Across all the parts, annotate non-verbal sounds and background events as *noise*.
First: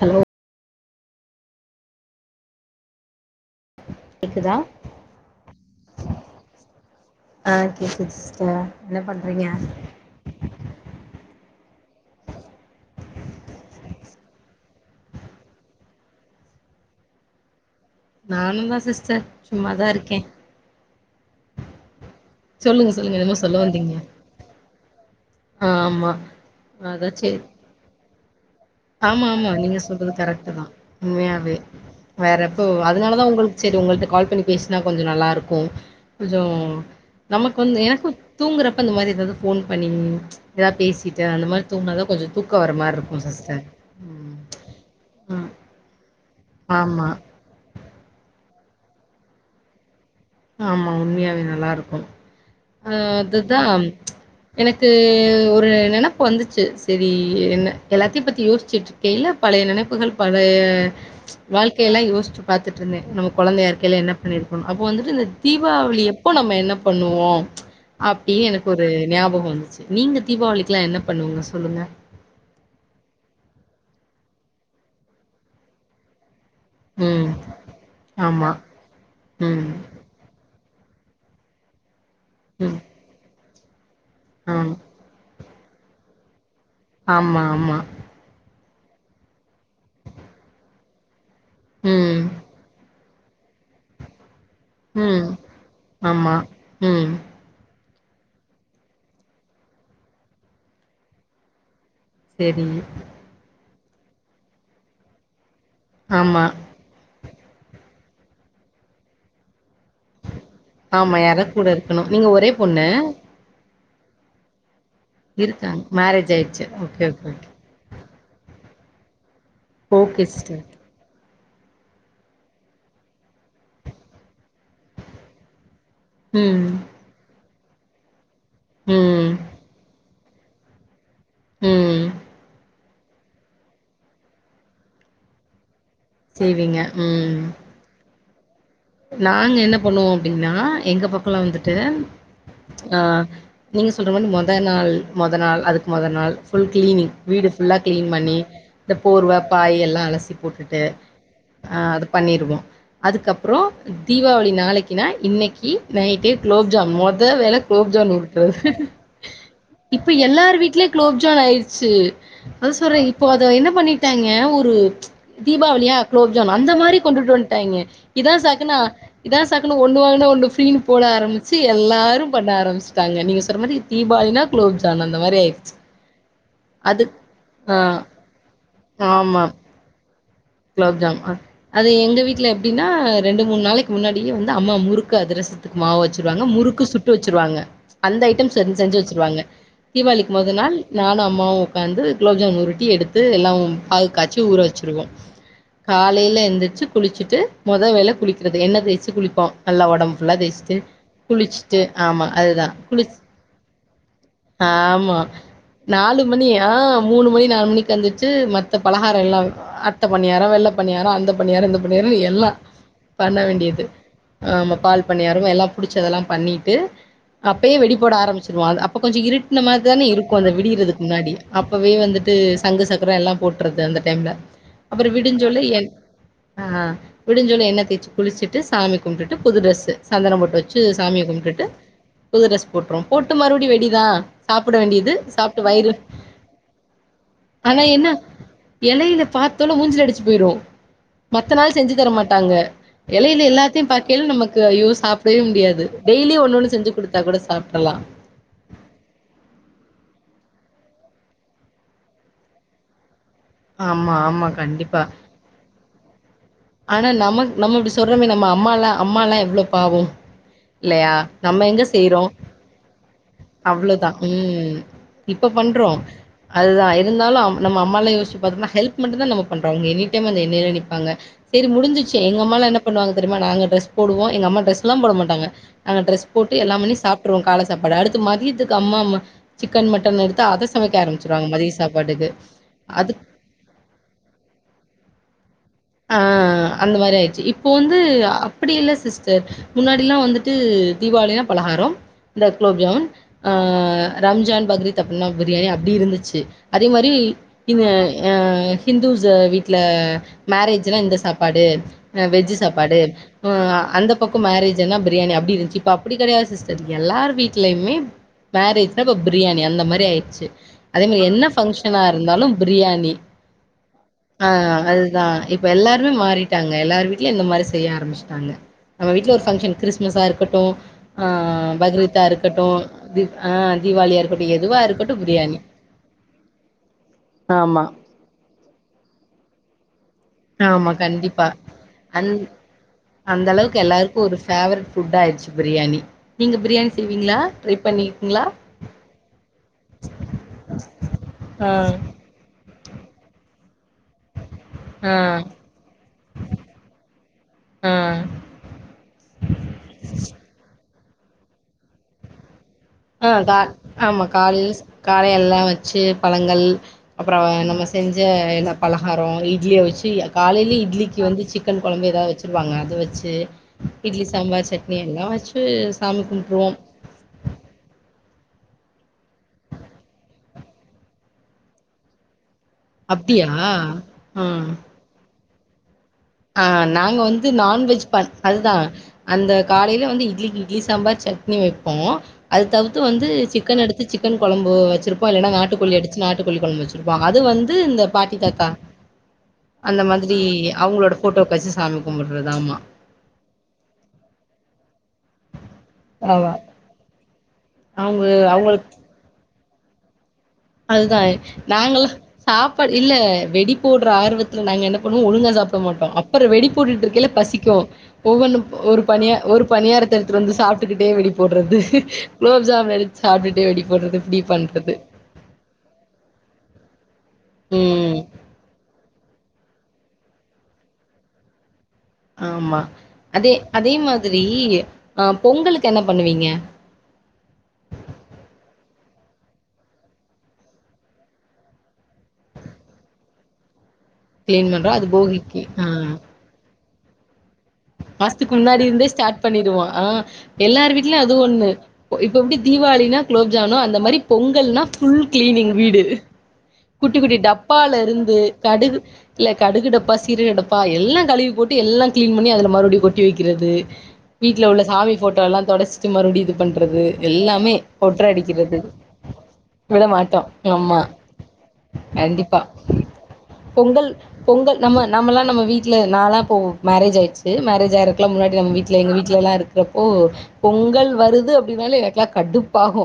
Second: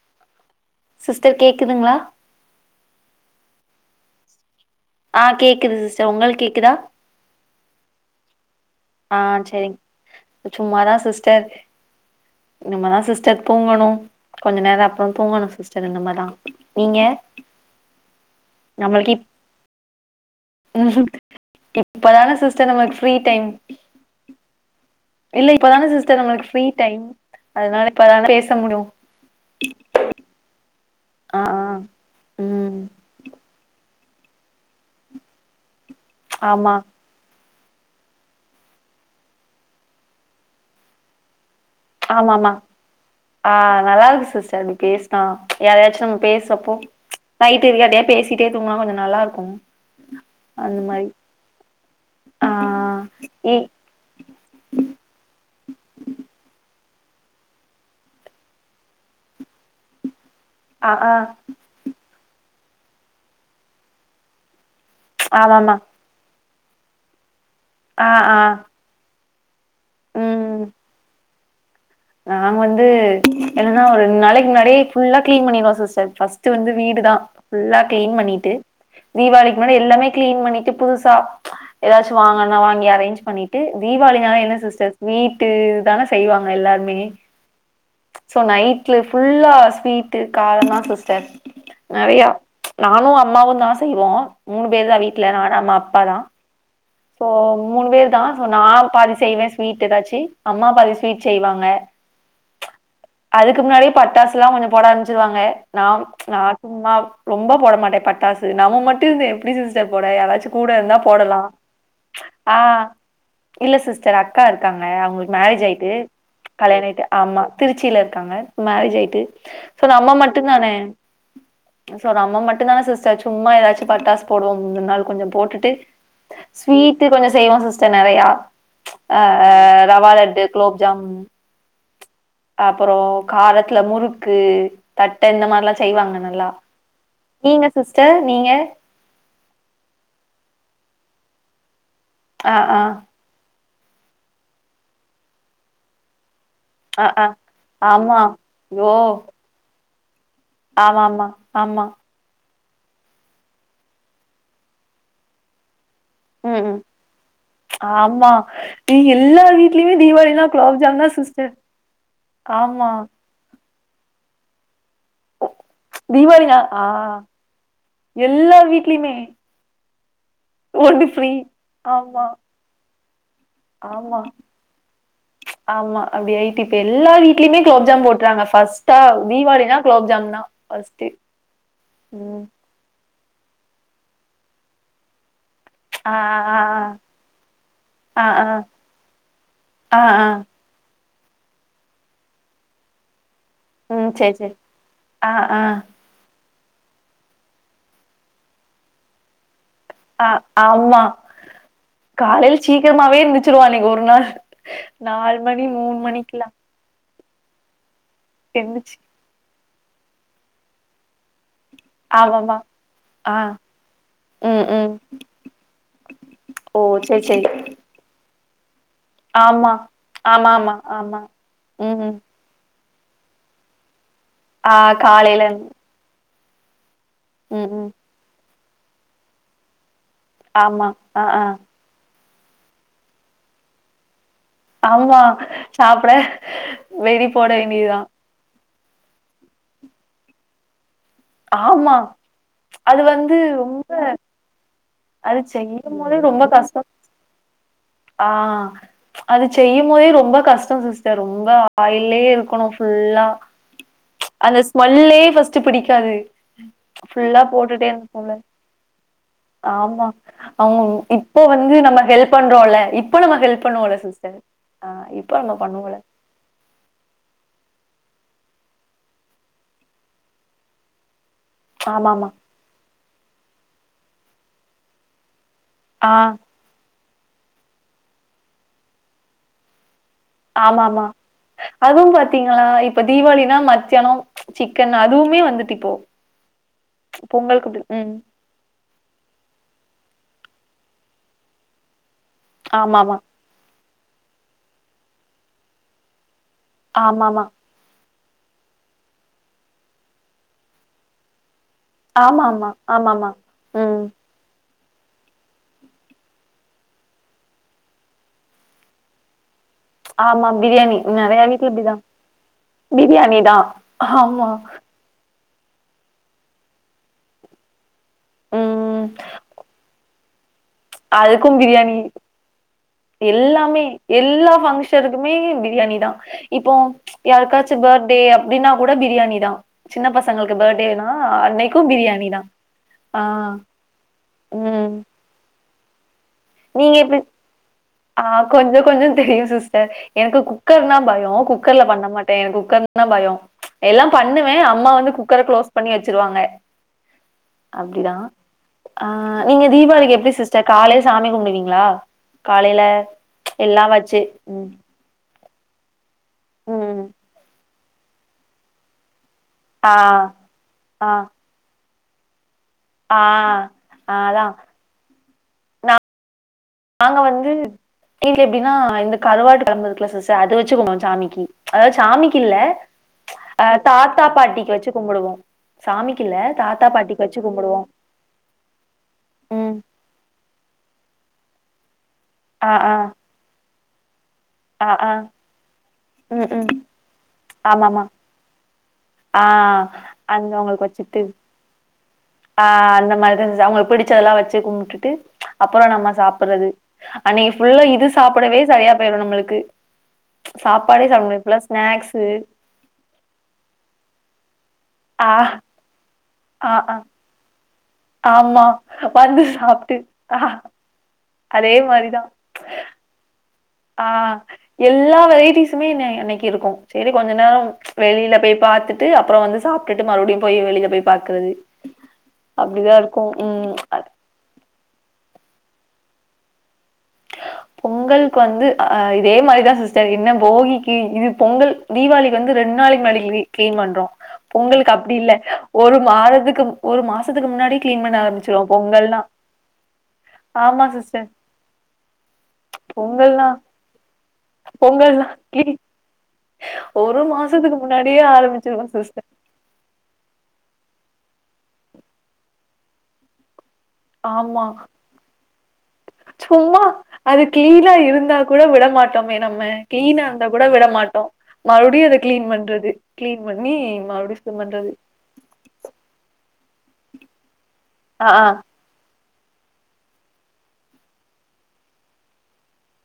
Hello sister கேக்குதுங்ளா? கேக்குதா? ஆ கேக்குது சிஸ்டர் உங்களுக் கேக்குதா ஆ கேக்குது சிஸ்டர். என்ன ஆ பண்றீங்க செரி சும்மாதா சிஸ்டர் இனிமேதா சிஸ்டர் தூங்கணு கொஞ்ச நேர அப்புற தூங்கணு சிஸ்டர் இந்தமாதா நீங்க நானுந்தா நம்மளுக்கு சிஸ்டர் இப் சும்மாதா இருக்கே இப்பதான சிஸ்டர் நமக்கு ஃப்ரீ டைம். வரிங்க இல்ல இப்பதானே சிஸ்டர் நம்மளுக்கு ஃப்ரீ டைம் அதா சேரி அதனால இப்பதா பேச முடியு ஆமா ஆமா நீங்க சொல்றது கரெக்டுதா ஆ உண்மையாவே ஆ வேற எப்போ ம் அதனாலதா உங்களுக்கு சேரி உங்கள்ட்ட கால் பண்ணி பேசினா கொஞ்ச நல்லா இருக்கு கொஞ்சோ ஆமா நமக்கு வந்து எனக்கு தூங்குறப்ப இந்த மாரி எதாவது ஃபோன் பண்ணி எதாவது பேசிட்டு அந்த மார் தூங்குனாதா கொஞ்ச தூக்க ஆமாமா வர மார்ருக்கு ஆ சிஸ்டர். நல்லா இருக்கு சிஸ்டர் இப்டி பேசுனா ம் யாரயாச்சு நம்ம பேச ஆமா நைட்டு் யாரிட்டையா பேசிட்டே தூங்னா கொஞ்ச நல்லா இருக்கு அந்த ஆமா மாரி உண்மையாவே நல்லாருக்கு ஆ இ அதுதா எனக்கு ஒரு நெனப்பு வந்துச்சு செரி என்ன எல்லாத்தையு பத்தி யோசிச்சுட்டு இருக்கையில பழைய நினப்புகள் பழைய ஆ ஆ வாழ்க்கையெல்லா யோசிச்சு பாத்துட்ருந்தே நம்ம கொழந்தையா இருக்கையில என்ன பண்ணிருக்கோணு அப்போ வந்துட்டு இந்த ஆமாமா தீபாவளி அப்போ நம்ம என்ன பண்ணுவோ ஆ அப்டி ஆ எனக்கு ஒரு ஞாபக வந்துச்சு நீங்க ம் தீபாவளிக்குல்லா என்ன பண்ணுவிங்க சொல்லுங்க. நாங்க வந்து என்னன்னா ஒரு ரெண்டு நாளைக்கு முன்னாடியே ஃபுல்லா கிளீன் பண்ணிருவோ சிஸ்டர் ஃபஸ்ட் வந்து வீடுதா ம். ஃபுல்லா க்ளீன் ஆமா. பண்ணிட்டு தீபாவளிக்கு ம். முன்னாடி எல்லாமே க்ளீன் பண்ணிட்டு புதுச சா ஏதாச்சு வாங்கனுனா ம். வாங்கி அரேஞ்ச் பண்ணிட்டு தீபாவளினாலே ஆ. என்ன சிஸ்டர் ஸ்வீட்டு இதுதான செய்வாங்க எல்லாரு ஆமா ஆமா சோ நைட்ல ஃபுல்லா ஸ்வீட்டு காரந்தா சிஸ்டர் ம். நெறையா நானு அம்மாவுந்தா செய்வோ மூணு பேர்தா ம். வீட்ல நானு அம்மா அப்பாதா ஆமா. ம் அ மூணு பேர் தா சோ நா பாதி செய்வே ஸ்வீட் எதாச்சு அம்மா பாதி ஸ்வீட் செய்வாங்க செரி அதுக்கு முன்னாடியே பட்டாசுலா கொஞ்ச போட ஆரம்பிச்சுருவாங்க நாம் நா ஆமா. சும்மா ரொம்ப போட மாட்ட பட்டாசு நம்ம மட்டு இருந்து எப்டி சிஸ்டர் போட யாராச்சு கூட இருந்தா ஆமா போடலா யாரா கூட நீங்க ஒரே ஆ பொண்ணு இல்ல சிஸ்டர் அக்கா இருக்காங்க அவுங்குளுக்கு இருக்காங்க மேரேஜாயிட்டு மேரேஜ் ஆயிடுச்சு ஓகே கல்யாணாயிட்டு ஓகே ஆமா ஓகே திருச்சில இருக்காங்க மேரேஜாயிட்டு சோ நம்ம ஓகே சிஸ்டர் மட்டுந்தான சோ நம்ம மட்டுந்தான சிஸ்டர் சும்மா எதாச்சு பட்டாசு போடுவோ முந்த நாள் கொஞ்ச போட்டுட்டு ம் ஸ்வீட்டு கொஞ்ச செய்வோ சிஸ்டர் நெறையா அ ம் ரவாலட்டு குலோப்ஜாம் ம் அப்பறோ காரத்துல முறுக்கு தட்ட இந்தமார்லா செய்வாங்க நல்லா செய்வீங்க ம் நீங்க சிஸ்டர் நீங்க நாங்க என்ன பண்ணுவோ அப்டின்னா எங்க பக்கல்லா வந்துட்டு ஆ ஆ அ நீங்க சொல்ற மாதிரி மொத நாள் மொத நாள் அதுக்கு மொத நாள் ஃபுல் ஆ கிளீனிங் ஆ வீடு ஃபுல்லா கிளீன் ஆமா பண்ணி இந்த ஓ போர்வ பாய் எல்லா அலசி போட் டுட்டு ஆமா ஆமா அ ஆமா அது பண்ணிருவோ அதுக்கப் றோ தீபாவளி நாளக்கின்னா இன்னக்கி நைட் டே ம் குலோப் ம் ஜாம் மொதே வேல குலோப்ஜான் ஆமா உருட்றது இ- எல்லார் வீட்லயுமே இப்ப தீபாவளினா எல்லார் வீட்லே குலோப்ஜாம் தா குளோப்ஜான் சிஸ்டர் ஆயிருச் சி அதா ஆமா சொல்ற இப் போ அத என்ன பண்ணிட்டாங்க ஒரு தீபாவளியா குளோப் ஜான் தீபாவளினா அந்த ஆ மாரி கொண்டுட்டு வன்ட்டாங்க இதான் எல்லார் சாக்குனா வீட்லயுமே இதான் சாக்குணு ஒன்னு வாங்குனா ஒன்னு ஃபி ரின் போட ஒண்ணு ஃப்ரீ ஆரம்மிச்சு ஆமா எல்லாரு பண்ண ஆரம்பிச்சிட்டாங்க நீங்க சொன்னமாரி ஆமா தீபாவளினா குளோப் ஜான் அந்த மாரி ஆயிர் ஆமா அப்டி ஆயிட்டு இப்ப எல்லா வீட்லயுமே ஆ குலோப்ஜாம் போட்றாங்க ஃபஸ்ட்டா தீபாவளினா குலோப்ஜாம் தா ஃபர்ஸ்ட்டு க்ளோப்ஜாம் அ அது எங்க ம் வீட்ல எப்டின்னா ரெண்டு மூணு நாளக்கி முன்னாடியே வந்து அம்மா முறுக்கு அதுரச த்துக்கு மாவு ஆ வச்சுருவாங்க ஆ முறுக்கு சுட்டு வச்சுருவாங்க அந்த ஆ ஆ ஐட்டம் செஞ் செஞ்சு வச்சுருவாங்க ஆ ஆ ஆ தீபாவளிக்கி மொத நாள் நானு அம்மாவு உக்காந்து குலோப் ஜாம் உருட்டி எடுத்து எல்லாம் அ செரி செரி அ அ காலையில எந்திரிச்சு குளிச்சுட்டு மொத வேல குளிக்கிறது எண்ண தேச்சு குளிப்போ நல்லா ஒடம் அ ஆம்மா ஆமா காலையில் அதுதா குளிச் சீக்கிரமாவே எந்துச்சுருவோ அன்னக்கி ஒரு நாள் ஆமா. நால் லு மணி மூணு மணிக்கிலா மூனு மணி நாலு மணிக்கெந்துச்சு மத்த பலஹாரெல்லா த்த பணியார வெள்ள பணியார அந்த பணியார இந்த பணியார எல்லா ஆமாமா ஆ பண்ண வேண்டியது ம் ஆமா ம் பால் பணியார எல்லா புடிச்சதெல்லா பண்ணிட்டு ஓ சேரி சேரி அப்பயே வெடி போட ஆரம்பிச்சிருவோ அத அப் ப கொஞ்ச இருட்ன ஆமா மார்தானே இருக்கு அந்த ஆமா ஆமா விடியிறதுக்கு ஆமா முன்னாடி அப்பவே ம் ம் வந்துட்டு சங்கு சக்கர எல்லா போட்றது அந்த டைம்ல ஆ அப்றோ காலைல விடுஞ்சோல எ அ விடிஞ்சோன ம் எண்ண ம் தேச்சு குளிச்சிட்டு சாமி கும்புட்டுட்டு புது டிரெஸ்ஸு சந்தனம் பொட்டு வச்சு ஆமா ஆ சாமிய ஆ கும்புட்டுட்டு புது டிரெஸ் போட்ருவம் போட்டு மறுமடி வெடிதா சாப்ட வேண்டியது ஆமா சாப்ட்டு வயிறு சாப்ட வெடி போட ஆனா வேண்டியதுதா என்ன எலையில பாத்தோனா மூஞ்சில அடிச்சி போயிரு மத்த நாள் செஞ்சு ஆமா தர மாட்டாங்க அது வந்து எலையில ரொம்ப எல்லாத்தையு பாக்கேயில நமக்கு ஐயோ சாப்டவே அது முடியாது செய்யும் போதே டெய்லியு ரொம்ப ஒன்னு ஒன்னு கஷ்டம் செஞ்சு குடுத்தா கூட சாப்டலா ஆ அது செய்யு போதே ரொம்ப கஷ்டம் சிஸ்டர் ரொம்ப ஆயில்லே இருக்கணு ஃபுல்லா ஆமா ஆமா அந்த கண்டிப்பா ஸ்மெல்லே ஃபர்ஸ்ட் பிடிக்காது ஆனா ஃபுல்லா நமக் நம்ம போட்டுட்டே இப்டி சொல்றோமே இருக்கபோல நம்ம அம்மாலா அம்மாலா எவ்ளோ பாவோ ஆமா அவங்க இல்லையா இப் போ வந்து எங்க நம்ம செய்றோ ஹெல்ப் பண்றோல்ல இப்ப நம்ம ஹெல்ப் பண்ணுவோல அவ்ளோதான். சிஸ்டர் ஆ இப்ப நம்ம பண்ணுவோல அதுதா இருந்தாலு நம்ம அம்மால யோசிச்சி பாத்தோம்னா ஹெல்ப் மட்டு தா நம்ம பண்றோ அவங்க எனிடைம் அந்த எண்ணெய்லே நிப்பாங்க செரி ஆமா முடிஞ்சிச்சி ஆமா எங்கம்மாலா என்ன பண்ணுவாங்க தெரிமா நாங்க டிரெஸ் போடுவோ எங்கம்மா டிரெஸ்லா போட மாட்டாங்க நாங்க ட்ரெஸ் ஆ போட்டு எல்லா பண்ணி சாப்ட்ருவோ கால சாப்பாட அடுத்து மதியத்துக்கு அம்மா சிக்கன் மட்டன் எடுத் து அத சமைக்க ஆமாமா. ஆரம்பிச்சிடுவாங்க மதிய சாப்பாடுக்கு அது தா மத்தியானோ சிக்கன் அதுவுமே வந்துட்டு இப்போ ஆ அந்த மாரி ஆயிடுச்சு இப்போ பொங்கலுக்கு அப்டி வந்து ம். அப்டி இல்ல சிஸ்டர் முன்னாடி எல்லா வந்துட்டு தீபாளினா பலகாரம் இந்த குளோப் ஜாம் ஆமாமா, ஆ ரம்ஜான் பக்ரித் அப்புனா பிரியாணி அப்டி இருந்துச்சு அதே மாரி ஆமாமா, இ ஆ ஹிந்துஸ் வீட்ல மேரேஜ்னா இந்த சாப்பாடு ஆ வெஜ் ஆமாமா, சாப்பாடு ஆமாமா. ஆ ம். அந்த பக் கொ மேரேஜ்னா பிரியாணி அப்டி இருந்துச்சு இப்ப அப்டி கெடையாது சிஸ்டர் எல்லார் வீட்லயுமே மேரேஜ்னா இப்ப பிரியாணி அந்த மாரி இதாயிடுச்சு ஆமா பிரியாணி. அதே மாரி என்ன நெறையா வீட்ல ஃபங்கஷனா இப்டிதான். இருந்தாலு பிரியாணி ஆ ஆமா. அது தா இப்ப எல்லாருமே மாறிட்டாங்க எல்லார் வீட்லயு அந்த மாரி செய்ய ஆரம்பிச் டாங்க ம். நம்ம வீட்ல ஒரு ஃபங்க்ஷன் கிறிஸ்மஸா இருக்கட்டு அதுக்கு பிரியாணி தி ஆ எல்லாமே தீபாவளியா இருக்கட்டும், எல்லா எதுவா இருக்கட்டும் ஃபங்க்ஷனுக்குமே பிரியாணி தா இப்போ யாருக்காச்சும் ஆமா. பேர்த்டே அப்டின்னா கூட பிரியாணி தா சின்ன பசங்களுக்கு பேர்டே ஆமா னா அன்னைக்கு பிரியாணி தா அந்தளவுக்கு எல்லாருக்கு ஒரு ஃபேவரட் ம். புட் ஆயிடுச்சு பிரியாணி நீங்க பிரியாணி செய்வீங்ளா ஆ கொஞ்ச கொஞ்ச தெரியு சிஸ்டர் எனக்கு குக்கர்னா பயோ ஆ. குக்கர்ல பண்ண மாட் டே குக்கர்னா பயோ எல்லா பண்ணுவே அம்மா வந்து ஆ, குக்கர குளோஸ் பண்ணி வச்சிருவாங்க அப்டிதா ஆ. ஆ நீங்க தீபாவளிக்கு எப்டி சிஸ்டர் காலையில சாமி கும்பிடுவீங்ளா காலேயில ஆ கா ஆமா காலேல காலையெல்லா வச்சு பழங்கள் ம் அப்றோ நம்ம செஞ்ச எல்லா பலகாரோ ஆ இட்லியவிச்சி காலேலே ஆ இட்லிக்கு வந்து சிக்கன் கொழம்பு எதாவது வச்சுருவாங்க அத ஆ வச்சு ஆ இட்லி அதா சாம்பார் சட்னி எல்லா வச்சு சாமி கும்ப்ட்ருவோ நாங்க வந்து வீட்ல எப்டின்னா இந்த கருவாட்டு கொழம்பு இருக்குல்ல சிஸ்டர் அத வச்சு கும்புடுவோ ச்சாமிக்கு அதாவது ச்சாமிக்கு இல்ல அப்டியா அ தாத்தா ஆ பாட்டிக்கு வச்சு கும்புடுவோ சாமிக்கு இல்ல ஆ தாத்தா நாங்க பாட்டிக்கு வச்சு வந்து கும்புடுவோ நான்வெஜ் ப அதுதா அந்த ம் காலையில வந்து இட்லிக்கு இட்லி சாம்பார் சட்னி வெப்போ அது ஆ ஆ தவித்து வந்து சிக்கன் எடுத்து சிக்கன் கொழம்பு ஆ ஆ வச்சிருப்போ இல்லன்னா நாட்டுக்கோழி அடிச் நாட்டு ம் கோழி ம் கொழம்பு வச்சிருப்போ அது வந்து இந்த ஆமாமா பாட்டி தாத்தா ஆ அந்த மாதிரி அவங்களுக்கு அவங்களோட வச்சுட்டு போட்டோக் வச்சு சாமி கும்பிடுறது ஆ ஆமா அந்த மாதிரி அவங்களுக் பிடிச்சதெல்லா வச்சு கும்ட்டுட்டு அப்பறோ நம்ம ஆமா சாப்புட்றது அன்னைக்கு ஃபுல்லா இது அவங்க சாப்டவே அவங்களுக்கு சரியா போயிடரு நம்மளுக்கு சாப்பாடே சாப்ட முடியாது ஃபுல்லா ஸ்நாக்ஸு ப்பாடு இல்ல வெடி போட்ற ஆர்வத்துல நாங்க என்ன பண்ணுவோ ஆ ஒழுங்கா சாப்ட மாட்டோ அ ப்ற வெடி ஆ ஆ போட்டுட்ருக்கைல பசிக்கு ஒவ்வொன்னு ஆமா. ஒரு பணியா வந்து ஒரு சாப்ட்டு பணியாரத்த ஆ எடுத்துட்டு வந்து சா ப்ட்டுக்கிட்டே வெடி அதே போடுறது மாரிதான். குலோப்ஜாம் எடுத் சாப்ட்டுட்டே வெடி ஆ போடுறது இப்டி பண்றது எல்லா வெரைட்டீஸுமே இன்ன அன்னைக்கி இருக்கு சேரி கொஞ்ச நேரோ ம் வெளில போய் பாத்துட்டு அ ப்றோ வந்து சாப்ட்டுட்டு மறுபடியு போயி வெளில போய் பாக்குறது அப்டிதா இருக்கு ம் அ செரி ஆ பொங்கலுக்கு என்ன பண்ணுவீங்க பொங்கல்க்கு வந்து அ ஆ இதே மாரிதா சிஸ்டர் என்ன போகிக்கி இது பொங்கல் தீவாளிக்கு வந்து ரெண்டு நாளைக்கி முன்னாடி *unintelligible* கிளீன் பண்றோ கிளீன் பொங்கலுக்கு பண்றோ அது அப்பிடி இல்ல போகிக்கு ஒரு ஆ மாதத்துக்கு ஒரு மாசத்துக்கு முன்னாடி க்ளீன் பண்ண மாசத்துக்கு ஆரம்பிச்சுருவோம் முன்னாடி இருந்தே பொங்கல்னா. ஸ்டார்ட் பண்ணிடுவோ ஆ ஆமா எல்லார் வீட்லயு சிஸ்டர். அது ஒண்ணு பொ இப்ப எப்டி தீவாளினா பொங்கல்னா குலோப்ஜானோ அந்த மாரி பொங்கல்னா ஃபுல் கிளீனிங் வீடு குட்டி ஒரு குட்டி மாசத்துக்கு டப்பால முன்னாடியே இருந்து ஆரம்பிச்சிருவோ கடுகு சிஸ்டர் இல்ல கடுகு டப்பா சீரக டப்பா எல்லா கழுவி போட்டு எல்லா கிளீன் பண்ணி அதுல மறுபடியு கொட்டி வைக்கிறது வீட்ல ஆமா உள்ள சாமி ஃபோட்டோ எல்லா தொடச்சிட்டு மறுபடி இது சும்மா பண்றது அது எல்லாமே கிளீனா ஒட்ர இருந்தா அடி கூட விடமாட்டோமே நம்ம க்ளீனா இருந்தா கூட ஆமா விடமாட்டோ மறுபடியு அத கிளீன் கண்டிப்பா பண்றது கிளீன் பண்ணி பொங்கல் மறுபடியு சுத்தம் பொங்கல் பண்றது நம்ம நம்மல்லா நம்ம வீட்ல நால்லா அப்போ மேரேஜ் ஆயிருச்சு மேரேஜ் ஆ ஆகுறதுக்குலா ஆ முன்னாடி நம்ம வீட் ல எங்க வீட்ல எல்லா இருக்குறப்போ பொங்கல் வருது அப்டின்னாலே எனக்கெல்லா கடுப்பாகு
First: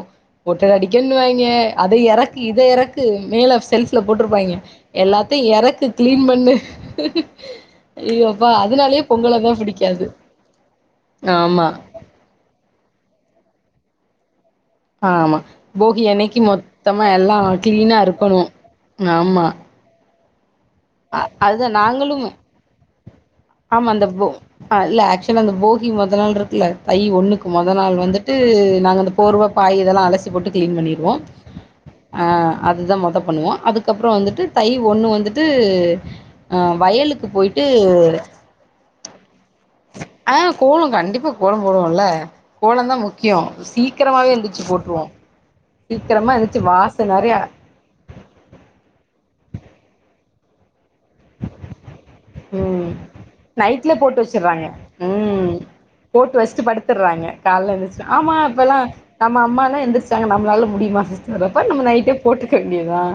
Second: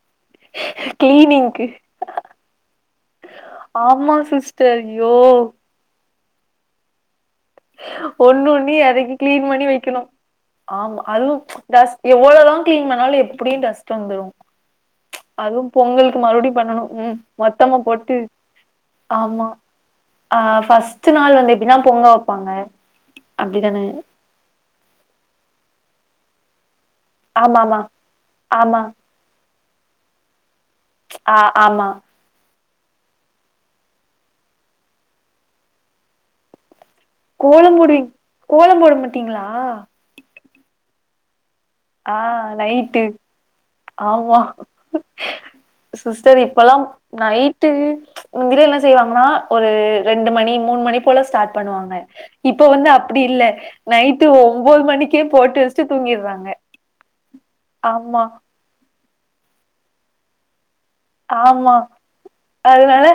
ஒட்டட அடிக்கணுனுவாய்ங்க கிளீனிங்க்கு அத எறக்கு இத எறக்கு மேல செல்ஃப்ல ஆமா போட்ருப்பாய்ங்க சிஸ்டர் ஐயோ எல்லாத்தையு எறக்கு கிளீன் பண்ணு ஐயோ ஒண்ணு அப்பா ஒண்ணையு அதுனாலயே எறக்கி கிளீன் பண்ணி வைக்கணு ஆமா அதுவு ஆமாம் டஸ் எவ்வளவுதா கிளீன் பண்ணாலு எப்புடியு டஸ்ட் வந்துரு ஆமா அதுவு போகி பொங்கலுக்கு அன்னைக்கி மறுபடியு பண்ணணு மொத்தமா ம் எல்லா மொத்தமா கிளீனா போட்டு இருக்கணு ஆமா ஆ ஃபஸ்ட்டு நாள் வந்து எப்டின்னா பொங்க நாங்களும் வப்பாங்க அப்டிதானே ஆமா அந்த போ ஆ இல்ல ஆக்சுவலா அந்த போகி மொத நாள் இருக்குல்ல தை ஒன்னுக்கு ஆமா மொத ஆமா நாள் வந்துட்டு ஆமா நாங்க அந்த போர்வ பாய் இதெல்லா அலசி போட்டு கிளீன் பண்ணி ஆ ஆமா ஆ அதுதா மொத பண்ணுவோ அதுக்கப்றோ வந்துட்டு தை ஒண்ணு வந்துட்டு ஆ வயலு கோலம் போடுவீங் கோலம் போட மாட்டீங்களா ஆ கோலங் கண்டிப்பா கோலம் போடுவோல்ல ஆ கோலந்தா நைட்டு முக்கியோ சீக்கரமாவே ஆமா எந்திருச்சு போட்ருவோ சீக்கிரமா எந்திருச்சு வாச நெறைய ட்டு முந்திலா என்ன செய்வாங்கன்னா ஒரு ரெண்டு மணி மூணு மணி போல ஸ்டார்ட் பண்ணுவாங்க இப்ப ம் வந்து அப்பிடி இல்ல நைட்ல போட்டு நைட்டு வச்சறாங்க ஒம்போது மணிக்கே ம் போட்டு வச்ட்டு தூங்கி போட்டு வச்சிட்டு படுத்தர்றாங்க கால்ல எந்திருச்சு ஆமா அப்பல்லா நம்ம அம்மாலா எந்திருச்சாங்க நம்மளால முடியுமா சேரி அப்ப ஆமா நம்ம நைட்டே போட்டுக்க வேண்டியதுதா அதனால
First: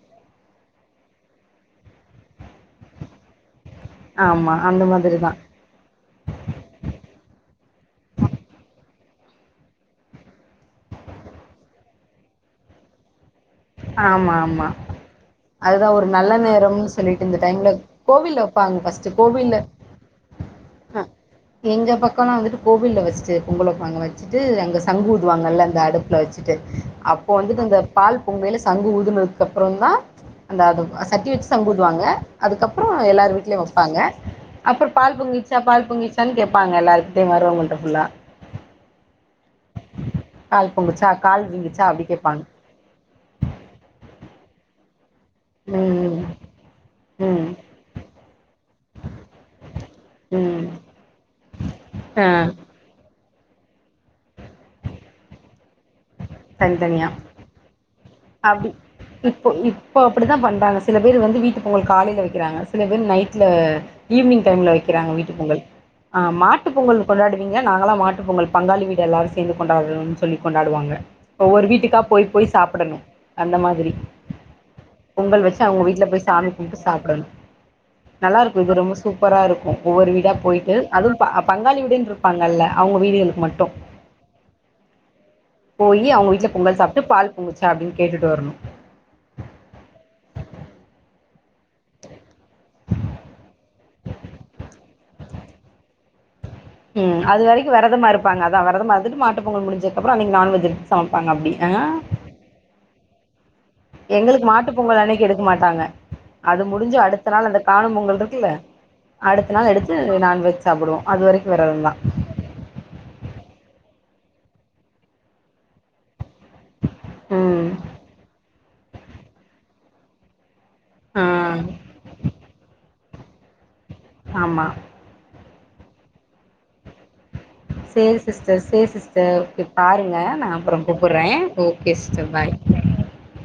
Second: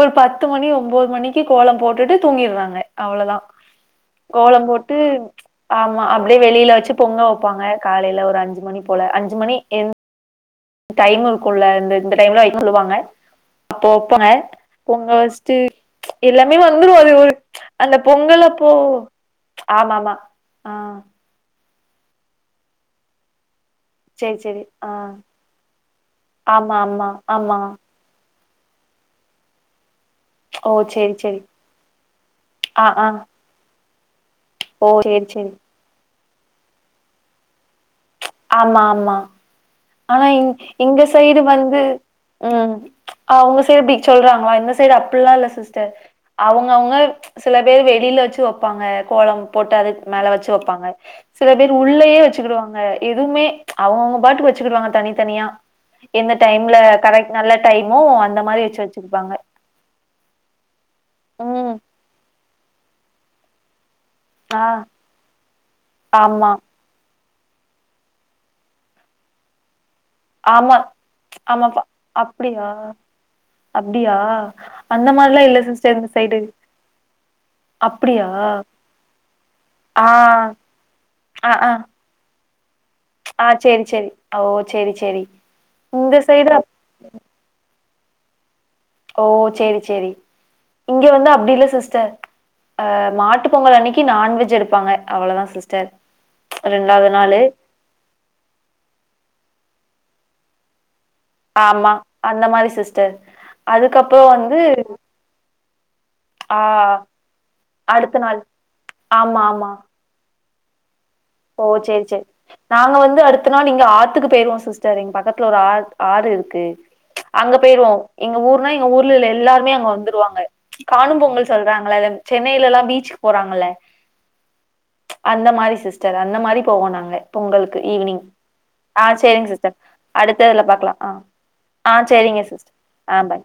ஒரு பத்து மணி ஒம்போது மணிக்கி கோலம் போட்டுட்டு தூங்கிர்றாங்க அவ்ளதா ஆமா கோலம் அந்த போட்டு மாதிரிதா ஆமா அப்டியே வெளில வச்சு பொங்க வப்பாங்க காலைல ஒரு அஞ்சு மணி போல அஞ்சு மணி எந் டைமு இருக்குல்ல இந்த இந்த டைம்லதா வைக்கணுன்னு சொல்லுவாங்க அப்போ வைப்பாங்க ஆமா ஆமா பொங்க வச்சுட்டு அதுதா ஒரு நல்ல எல்லாமே நேரம்னு வந்துரு அது சொல்லிட்டு ஒரு இந்த டைம்ல கோவில்ல வப்பாங்க ஃபஸ்ட்டு கோவில்ல ஆமாமா ஆ எங்க பக்கோலா வந்துட்டு கோவில்ல வச்சுட்டு பொங்கல் வப்பாங்க சேரி வச்சுட்டு சேரி அங்க ஆ சங்கு ஊதுவாங்கல்ல அந்த அடுப்புல வச்சுட்டு ஆமா ஆமா அப்போ ஆமா வந்துட்டு அந்த பால் பொங்கையில சங்கு ஊதுனதுக்கு அப்புறோ தா அந்த ஓ அது சேரி சட்டிய சேரி வச்சு சங்கு ஊதுவாங்க ஆ அதுக்கப்புறோ ஆ எல்லாரு வீட்லயு வப்பாங்க அப்புறோ ஓ பால் சேரி சேரி பொங்கிடுச்சா பால் பொங்கிடுச்சான்னு கேப்பாங்க எல்லாருகிட்டயு வர வங்கள்ட்ட ஃபுல்லா ஆமா ஆமா ஆனா இங் கால் எங்க பொங்குச்சா சைடு கால் வந்து வீங்குச்சா அப்படி கேட்பாங்க ம் ஆ உங்க சைடு இப்டி சொல்றாங்கள இந்த சைடு அப்புல்லா இல்ல சிஸ்டர் ம் அவங்க அவங்க ம் ம் சில பேர் வெளில வச்சு வப் பாங்க கோலம் போட்டு அதுக் மேல வச்சு ம் வைப்பாங்க சில பேரு உள்ளயே ஆ வச்சுக்கிடுவாங்க எதுவுமே அவுங்கவுங்க பாட்டுக்கு வச்சுக்கிடுவாங்க தனித்தனியா எங்க டைம்ல தனித்தனியா கரெக்ட் நல்ல டைமோ அந்த மாரி அப்டி வச்சு வச்சிருப்பாங்க இப்போ இப்போ அப்டித்தா பண்றாங்க சில பேரு வந்து வீட்டுக்கு ம். பொங்கள் காலயில வைக்கிறாங்க சில பேர் நைட்ல ஈவினிங் ஆ டைம்ல வைக்கிறாங்க வீட்டு பொங்கள் ஆ ஆமா. மாட்டு பொங்கள் கொண்டாடுவீங்க நாங்களா மாட்டுப் பொங்கல் பங்காளி வீடு எல்லாரு சேந்து கொண்டாடுன்னு சொல்லி ஆமா. கொண்டாடுவாங்க ஒவ்வொரு ஆமாப்பா. வீட்டுக்கா போய் போய் அப்டியா? சாப்பிடணு அந்த மாரி அப்டியா? அந்த மாரிலா பொங்கல் இல்ல வச்சா அவங்க சிஸ்டர் வீட்டுல இந்த போய் சைடு. சாமி போய்ட்டு சாப்டணு அப்டியா நல்லாருக்கு இது ரொம்ப சூப்பராருக்கு ஆ ஒவ்வொரு வீடா போய்ட்டு அதுவு ஆ ஆ பங்காளி வீடுனு இருக் பாங்கல்லா அவங்க வீடு ஆ சேரி சேரி ஓ சேரி சேரி போயி இந்த அவுங்க வீட்டுல சைடு அப் பொங்கல் சாப்ட்டு பால் பொங்குச்சா அப்டின்னு கேட்டுட்டு வரணு ஓ சேரி சேரி இங்க வந்து அப்டி இல்ல சிஸ்டர் அ மாட்டு பொங்கல் அன்னக்கி நான்வெஜ் எடுப்பாங்க அவ்ளோதா சிஸ்டர் ரெண்டாவது ம் நாளு அது வரைக்கு விரதமா இருப்பாங்க அதா விரதமா இருந்துட்டு மாட்டு பொங்கல் முடிஞ்சதுப்புற அன்னக்கி நான்வெஜ் எடுத்து சமப்பாங்க அப்டி ஆமா அந்த மாரி சிஸ்டர் அதுக்கப்றோ எங்களுக்கு வந்து மாட்டு பொங்கல் அன்னைக்கு எடுக்க மாட்டாங்க ஆ அது முடிஞ்சு அடுத்த நாள் அந்த காணு பொங்கல் அடுத்த நாள் இருக்குல ஆமா அடுத்த நாள் ஆமா எடுத் து நான்வெஜ் சாப்டுவோ அதுவரைக் ஓ சேரி சேரி நாங்க வந்து அடுத்த நாள் இங்க ஆத்துக்கு போயிருவோ சிஸ்டர் எங்க பக்கத்துல ஒரு ஆ ஆறு இருக் இருக்கு அங்க ம். போயிருவோ எங்க ஊர்ன்னா எங்க ஊர்ல உள்ள எல்லாருமே அங்க வந்துருவாங்க காணு ஆ. பொங்கல் சொல்றாங்கள அது அந்த சென்னையிலல்லா பீச்சுக்கு போறாங்கள ஆமா அந்த மாரி சிஸ்டர் அந்த மாரி போவோ நாங்க பொங்கல் சரி ஈவினிங் சிஸ்டர், சரி ஆ சிஸ்டர். சேரிங்க ஓகே சிஸ்டர் பாருங்க. நான் அடுத்ததுல அப்புறம் பாக்கலா கூப்பிடுறேன். ஓகே ஆ சேரிங்க பாய். சிஸ்டர் ஆ பாய்